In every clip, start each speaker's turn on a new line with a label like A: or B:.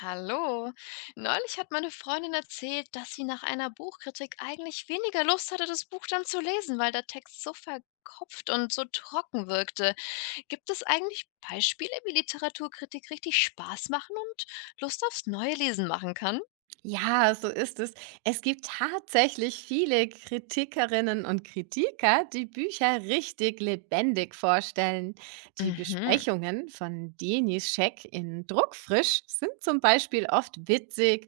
A: Hallo. Neulich hat meine Freundin erzählt, dass sie nach einer Buchkritik eigentlich weniger Lust hatte, das Buch dann zu lesen, weil der Text so verkopft und so trocken wirkte. Gibt es eigentlich Beispiele, wie Literaturkritik richtig Spaß machen und Lust aufs neue Lesen machen kann?
B: Ja, so ist es. Es gibt tatsächlich viele Kritikerinnen und Kritiker, die Bücher richtig lebendig vorstellen. Die
A: Mhm.
B: Besprechungen von Denischek in Druckfrisch sind zum Beispiel oft witzig,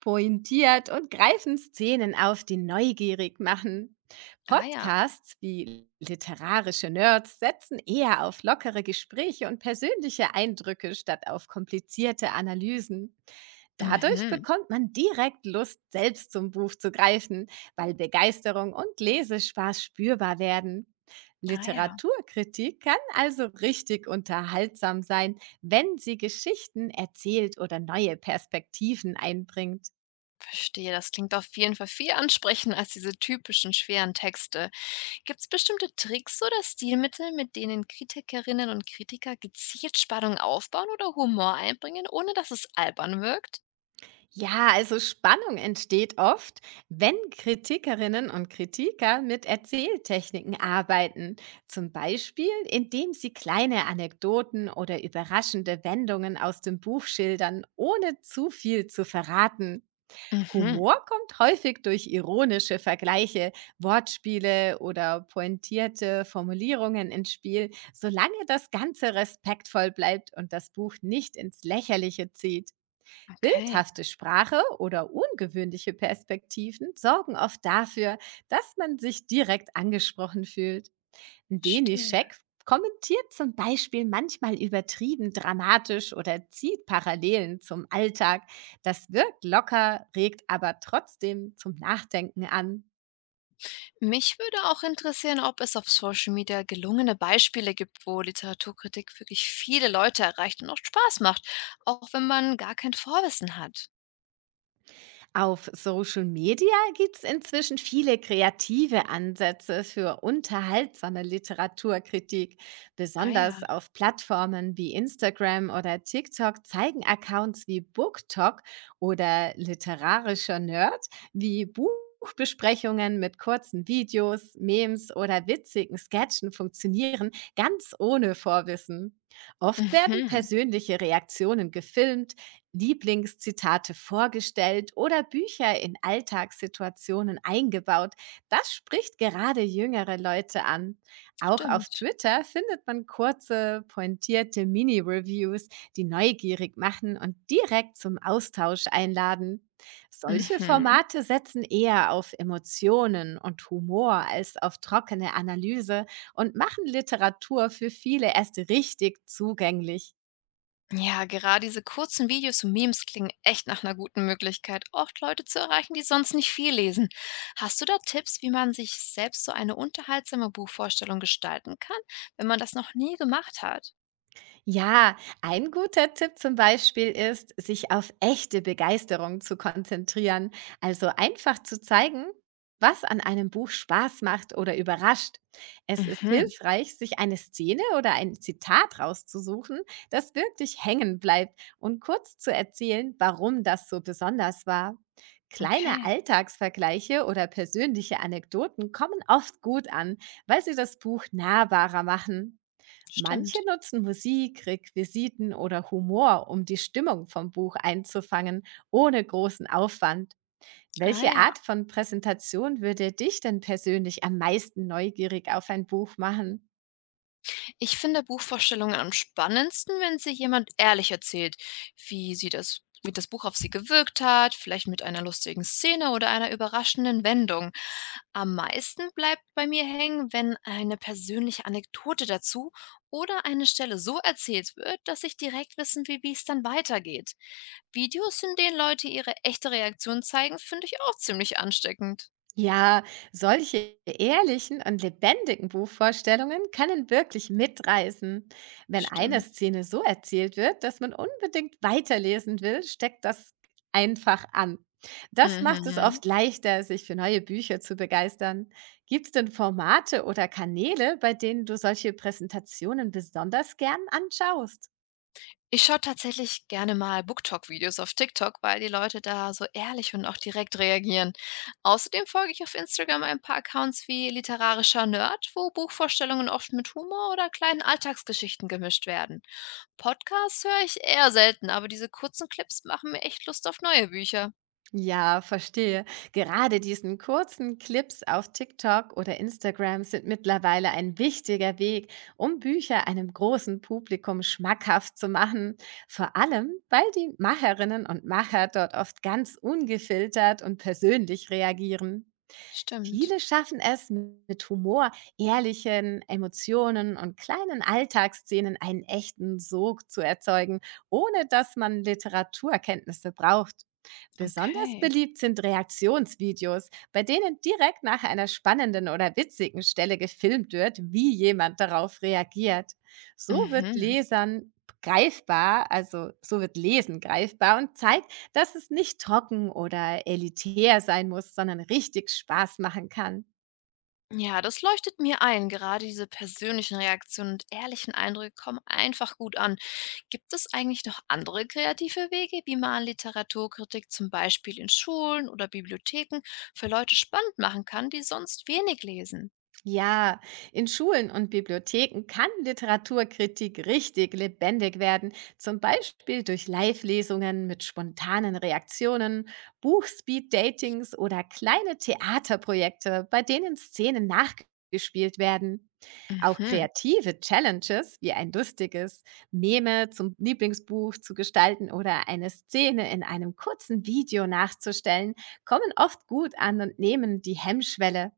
B: pointiert und greifen Szenen auf, die neugierig machen.
A: Ah ja.
B: Podcasts wie literarische Nerds setzen eher auf lockere Gespräche und persönliche Eindrücke statt auf komplizierte Analysen. Dadurch
A: Mhm.
B: bekommt man direkt Lust, selbst zum Buch zu greifen, weil Begeisterung und Lesespaß spürbar werden.
A: Ah ja.
B: Literaturkritik kann also richtig unterhaltsam sein, wenn sie Geschichten erzählt oder neue Perspektiven einbringt.
A: Verstehe. Das klingt auf jeden Fall viel ansprechender als diese typischen schweren Texte. Gibt es bestimmte Tricks oder Stilmittel, mit denen Kritikerinnen und Kritiker gezielt Spannung aufbauen oder Humor einbringen, ohne dass es albern wirkt?
B: Ja, also Spannung entsteht oft, wenn Kritikerinnen und Kritiker mit Erzähltechniken arbeiten. Zum Beispiel, indem sie kleine Anekdoten oder überraschende Wendungen aus dem Buch schildern, ohne zu viel zu verraten.
A: Mhm.
B: Humor kommt häufig durch ironische Vergleiche, Wortspiele oder pointierte Formulierungen ins Spiel, solange das Ganze respektvoll bleibt und das Buch nicht ins Lächerliche zieht.
A: Okay.
B: Bildhafte Sprache oder ungewöhnliche Perspektiven sorgen oft dafür, dass man sich direkt angesprochen fühlt.
A: Verstehe.
B: Denischek kommentiert zum Beispiel manchmal übertrieben dramatisch oder zieht Parallelen zum Alltag. Das wirkt locker, regt aber trotzdem zum Nachdenken an.
A: Mich würde auch interessieren, ob es auf Social Media gelungene Beispiele gibt, wo Literaturkritik wirklich viele Leute erreicht und auch Spaß macht, auch wenn man gar kein Vorwissen hat.
B: Auf Social Media gibt es inzwischen viele kreative Ansätze für unterhaltsame Literaturkritik.
A: Ah ja.
B: Besonders auf Plattformen wie Instagram oder TikTok zeigen Accounts wie BookTok oder literarischer Nerd, wie Buchbesprechungen mit kurzen Videos, Memes oder witzigen Sketchen funktionieren ganz ohne Vorwissen. Oft werden
A: Mhm.
B: persönliche Reaktionen gefilmt, Lieblingszitate vorgestellt oder Bücher in Alltagssituationen eingebaut. Das spricht gerade jüngere Leute an. Auch auf
A: Stimmt.
B: Twitter findet man kurze, pointierte Mini-Reviews, die neugierig machen und direkt zum Austausch einladen. Solche
A: Mhm.
B: Formate setzen eher auf Emotionen und Humor als auf trockene Analyse und machen Literatur für viele erst richtig zugänglich.
A: Ja, gerade diese kurzen Videos und Memes klingen echt nach einer guten Möglichkeit, oft Leute zu erreichen, die sonst nicht viel lesen. Hast du da Tipps, wie man sich selbst so eine unterhaltsame Buchvorstellung gestalten kann, wenn man das noch nie gemacht hat?
B: Ja, ein guter Tipp zum Beispiel ist, sich auf echte Begeisterung zu konzentrieren, also einfach zu zeigen, was an einem Buch Spaß macht oder überrascht. Es ist
A: Mhm.
B: hilfreich, sich eine Szene oder ein Zitat rauszusuchen, das wirklich hängen bleibt, und kurz zu erzählen, warum das so besonders war. Kleine
A: Okay.
B: Alltagsvergleiche oder persönliche Anekdoten kommen oft gut an, weil sie das Buch nahbarer machen. Manche
A: Stimmt.
B: nutzen Musik, Requisiten oder Humor, um die Stimmung vom Buch einzufangen, ohne großen Aufwand.
A: Ah
B: Welche
A: ja.
B: Art von Präsentation würde dich denn persönlich am meisten neugierig auf ein Buch machen?
A: Ich finde Buchvorstellungen am spannendsten, wenn sie jemand ehrlich erzählt, wie das Buch auf sie gewirkt hat, vielleicht mit einer lustigen Szene oder einer überraschenden Wendung. Am meisten bleibt bei mir hängen, wenn eine persönliche Anekdote dazu oder eine Stelle so erzählt wird, dass ich direkt wissen will, wie es dann weitergeht. Videos, in denen Leute ihre echte Reaktion zeigen, finde ich auch ziemlich ansteckend.
B: Ja, solche ehrlichen und lebendigen Buchvorstellungen können wirklich mitreißen. Wenn eine
A: Stimmt.
B: Szene so erzählt wird, dass man unbedingt weiterlesen will, steckt das einfach an. Das macht es
A: Mhm.
B: oft leichter, sich für neue Bücher zu begeistern. Gibt es denn Formate oder Kanäle, bei denen du solche Präsentationen besonders gern anschaust?
A: Ich schaue tatsächlich gerne mal BookTok-Videos auf TikTok, weil die Leute da so ehrlich und auch direkt reagieren. Außerdem folge ich auf Instagram ein paar Accounts wie Literarischer Nerd, wo Buchvorstellungen oft mit Humor oder kleinen Alltagsgeschichten gemischt werden. Podcasts höre ich eher selten, aber diese kurzen Clips machen mir echt Lust auf neue Bücher.
B: Ja, verstehe. Gerade diesen kurzen Clips auf TikTok oder Instagram sind mittlerweile ein wichtiger Weg, um Bücher einem großen Publikum schmackhaft zu machen. Vor allem, weil die Macherinnen und Macher dort oft ganz ungefiltert und persönlich reagieren.
A: Stimmt.
B: Viele schaffen es, mit Humor, ehrlichen Emotionen und kleinen Alltagsszenen einen echten Sog zu erzeugen, ohne dass man Literaturkenntnisse braucht. Besonders
A: Okay.
B: beliebt sind Reaktionsvideos, bei denen direkt nach einer spannenden oder witzigen Stelle gefilmt wird, wie jemand darauf reagiert. So wird
A: Mhm.
B: Lesern so wird Lesen greifbar und zeigt, dass es nicht trocken oder elitär sein muss, sondern richtig Spaß machen kann.
A: Ja, das leuchtet mir ein. Gerade diese persönlichen Reaktionen und ehrlichen Eindrücke kommen einfach gut an. Gibt es eigentlich noch andere kreative Wege, wie man Literaturkritik zum Beispiel in Schulen oder Bibliotheken für Leute spannend machen kann, die sonst wenig lesen?
B: Ja, in Schulen und Bibliotheken kann Literaturkritik richtig lebendig werden, zum Beispiel durch Live-Lesungen mit spontanen Reaktionen, Buchspeed-Datings oder kleine Theaterprojekte, bei denen Szenen nachgespielt werden. Auch
A: Mhm.
B: kreative Challenges, wie ein lustiges Meme zum Lieblingsbuch zu gestalten oder eine Szene in einem kurzen Video nachzustellen, kommen oft gut an und nehmen die Hemmschwelle.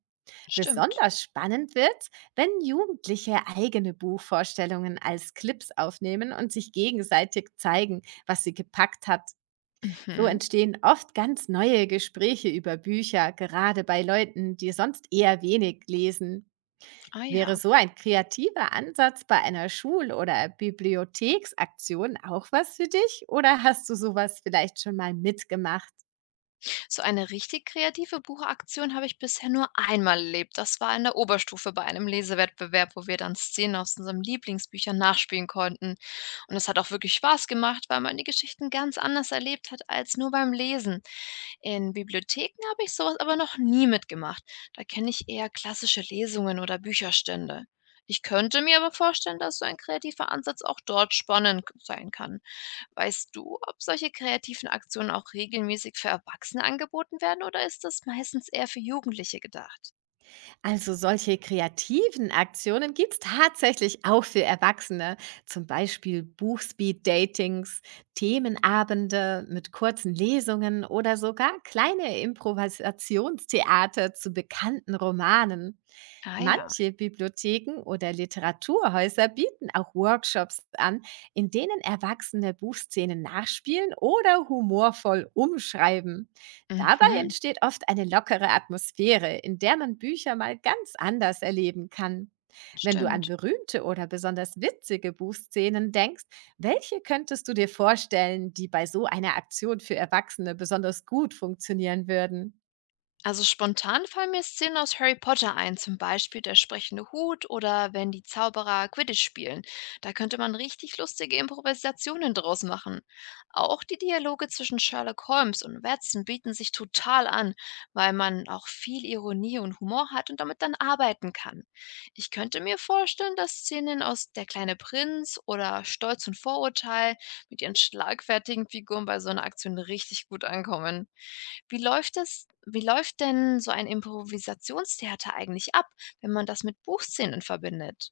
A: Stimmt.
B: Besonders spannend wird, wenn Jugendliche eigene Buchvorstellungen als Clips aufnehmen und sich gegenseitig zeigen, was sie gepackt hat. So
A: Mhm.
B: entstehen oft ganz neue Gespräche über Bücher, gerade bei Leuten, die sonst eher wenig lesen.
A: Ah
B: Wäre
A: ja.
B: so ein kreativer Ansatz bei einer Schul- oder Bibliotheksaktion auch was für dich? Oder hast du sowas vielleicht schon mal mitgemacht?
A: So eine richtig kreative Buchaktion habe ich bisher nur einmal erlebt. Das war in der Oberstufe bei einem Lesewettbewerb, wo wir dann Szenen aus unseren Lieblingsbüchern nachspielen konnten. Und es hat auch wirklich Spaß gemacht, weil man die Geschichten ganz anders erlebt hat als nur beim Lesen. In Bibliotheken habe ich sowas aber noch nie mitgemacht. Da kenne ich eher klassische Lesungen oder Bücherstände. Ich könnte mir aber vorstellen, dass so ein kreativer Ansatz auch dort spannend sein kann. Weißt du, ob solche kreativen Aktionen auch regelmäßig für Erwachsene angeboten werden oder ist das meistens eher für Jugendliche gedacht?
B: Also solche kreativen Aktionen gibt es tatsächlich auch für Erwachsene, zum Beispiel Buchspeed-Datings, Themenabende mit kurzen Lesungen oder sogar kleine Improvisationstheater zu bekannten Romanen.
A: Ah ja.
B: Manche Bibliotheken oder Literaturhäuser bieten auch Workshops an, in denen Erwachsene Buchszenen nachspielen oder humorvoll umschreiben. Dabei
A: Mhm.
B: entsteht oft eine lockere Atmosphäre, in der man Bücher mal ganz anders erleben kann. Wenn du an
A: Stimmt.
B: berühmte oder besonders witzige Buchszenen denkst, welche könntest du dir vorstellen, die bei so einer Aktion für Erwachsene besonders gut funktionieren würden?
A: Also spontan fallen mir Szenen aus Harry Potter ein, zum Beispiel der sprechende Hut oder wenn die Zauberer Quidditch spielen. Da könnte man richtig lustige Improvisationen draus machen. Auch die Dialoge zwischen Sherlock Holmes und Watson bieten sich total an, weil man auch viel Ironie und Humor hat und damit dann arbeiten kann. Ich könnte mir vorstellen, dass Szenen aus Der kleine Prinz oder Stolz und Vorurteil mit ihren schlagfertigen Figuren bei so einer Aktion richtig gut ankommen. Wie läuft denn so ein Improvisationstheater eigentlich ab, wenn man das mit Buchszenen verbindet?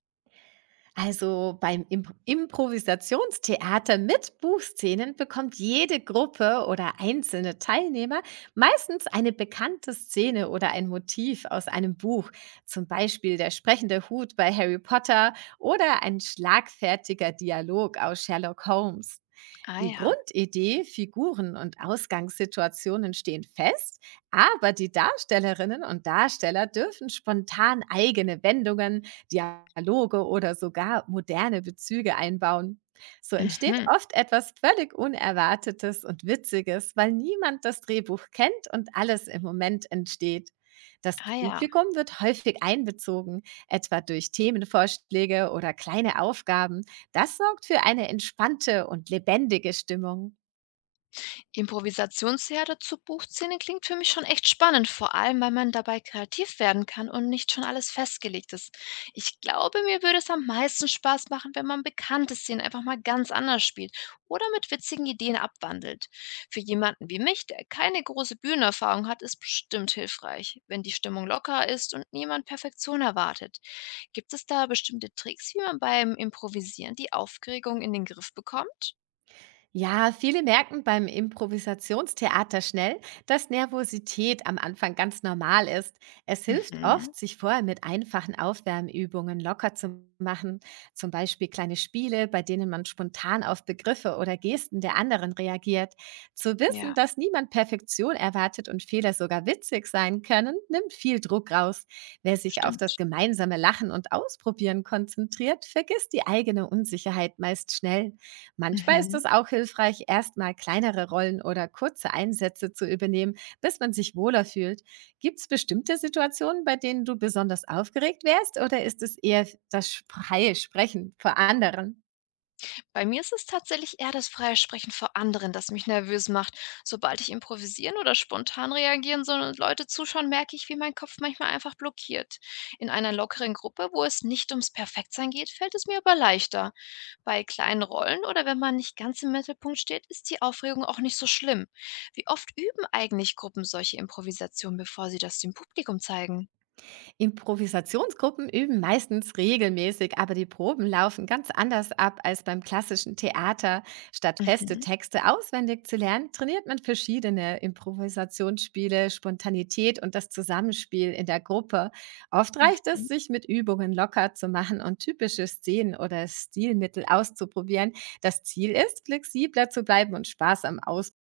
B: Also beim Improvisationstheater mit Buchszenen bekommt jede Gruppe oder einzelne Teilnehmer meistens eine bekannte Szene oder ein Motiv aus einem Buch, zum Beispiel der sprechende Hut bei Harry Potter oder ein schlagfertiger Dialog aus Sherlock Holmes.
A: Ah
B: Die
A: ja.
B: Grundidee, Figuren und Ausgangssituationen stehen fest, aber die Darstellerinnen und Darsteller dürfen spontan eigene Wendungen, Dialoge oder sogar moderne Bezüge einbauen. So entsteht
A: Mhm.
B: oft etwas völlig Unerwartetes und Witziges, weil niemand das Drehbuch kennt und alles im Moment entsteht. Das
A: Ah ja.
B: Publikum wird häufig einbezogen, etwa durch Themenvorschläge oder kleine Aufgaben, das sorgt für eine entspannte und lebendige Stimmung.
A: Improvisationsherde zur Buchszene klingt für mich schon echt spannend, vor allem weil man dabei kreativ werden kann und nicht schon alles festgelegt ist. Ich glaube, mir würde es am meisten Spaß machen, wenn man bekannte Szenen einfach mal ganz anders spielt oder mit witzigen Ideen abwandelt. Für jemanden wie mich, der keine große Bühnenerfahrung hat, ist bestimmt hilfreich, wenn die Stimmung locker ist und niemand Perfektion erwartet. Gibt es da bestimmte Tricks, wie man beim Improvisieren die Aufregung in den Griff bekommt?
B: Ja, viele merken beim Improvisationstheater schnell, dass Nervosität am Anfang ganz normal ist. Es hilft
A: Mhm.
B: oft, sich vorher mit einfachen Aufwärmübungen locker zu machen, zum Beispiel kleine Spiele, bei denen man spontan auf Begriffe oder Gesten der anderen reagiert. Zu wissen,
A: Ja.
B: dass niemand Perfektion erwartet und Fehler sogar witzig sein können, nimmt viel Druck raus. Wer sich auf das
A: Stimmt.
B: gemeinsame Lachen und Ausprobieren konzentriert, vergisst die eigene Unsicherheit meist schnell. Manchmal ist
A: Mhm.
B: es auch hilfreich, erstmal kleinere Rollen oder kurze Einsätze zu übernehmen, bis man sich wohler fühlt. Gibt es bestimmte Situationen, bei denen du besonders aufgeregt wärst, oder ist es eher das freie Sprechen vor anderen?
A: Bei mir ist es tatsächlich eher das freie Sprechen vor anderen, das mich nervös macht. Sobald ich improvisieren oder spontan reagieren soll und Leute zuschauen, merke ich, wie mein Kopf manchmal einfach blockiert. In einer lockeren Gruppe, wo es nicht ums Perfektsein geht, fällt es mir aber leichter. Bei kleinen Rollen oder wenn man nicht ganz im Mittelpunkt steht, ist die Aufregung auch nicht so schlimm. Wie oft üben eigentlich Gruppen solche Improvisationen, bevor sie das dem Publikum zeigen?
B: Improvisationsgruppen üben meistens regelmäßig, aber die Proben laufen ganz anders ab als beim klassischen Theater. Statt feste
A: Mhm.
B: Texte auswendig zu lernen, trainiert man verschiedene Improvisationsspiele, Spontanität und das Zusammenspiel in der Gruppe. Oft reicht es, sich mit Übungen locker zu machen und typische Szenen oder Stilmittel auszuprobieren. Das Ziel ist, flexibler zu bleiben und Spaß am Ausprobieren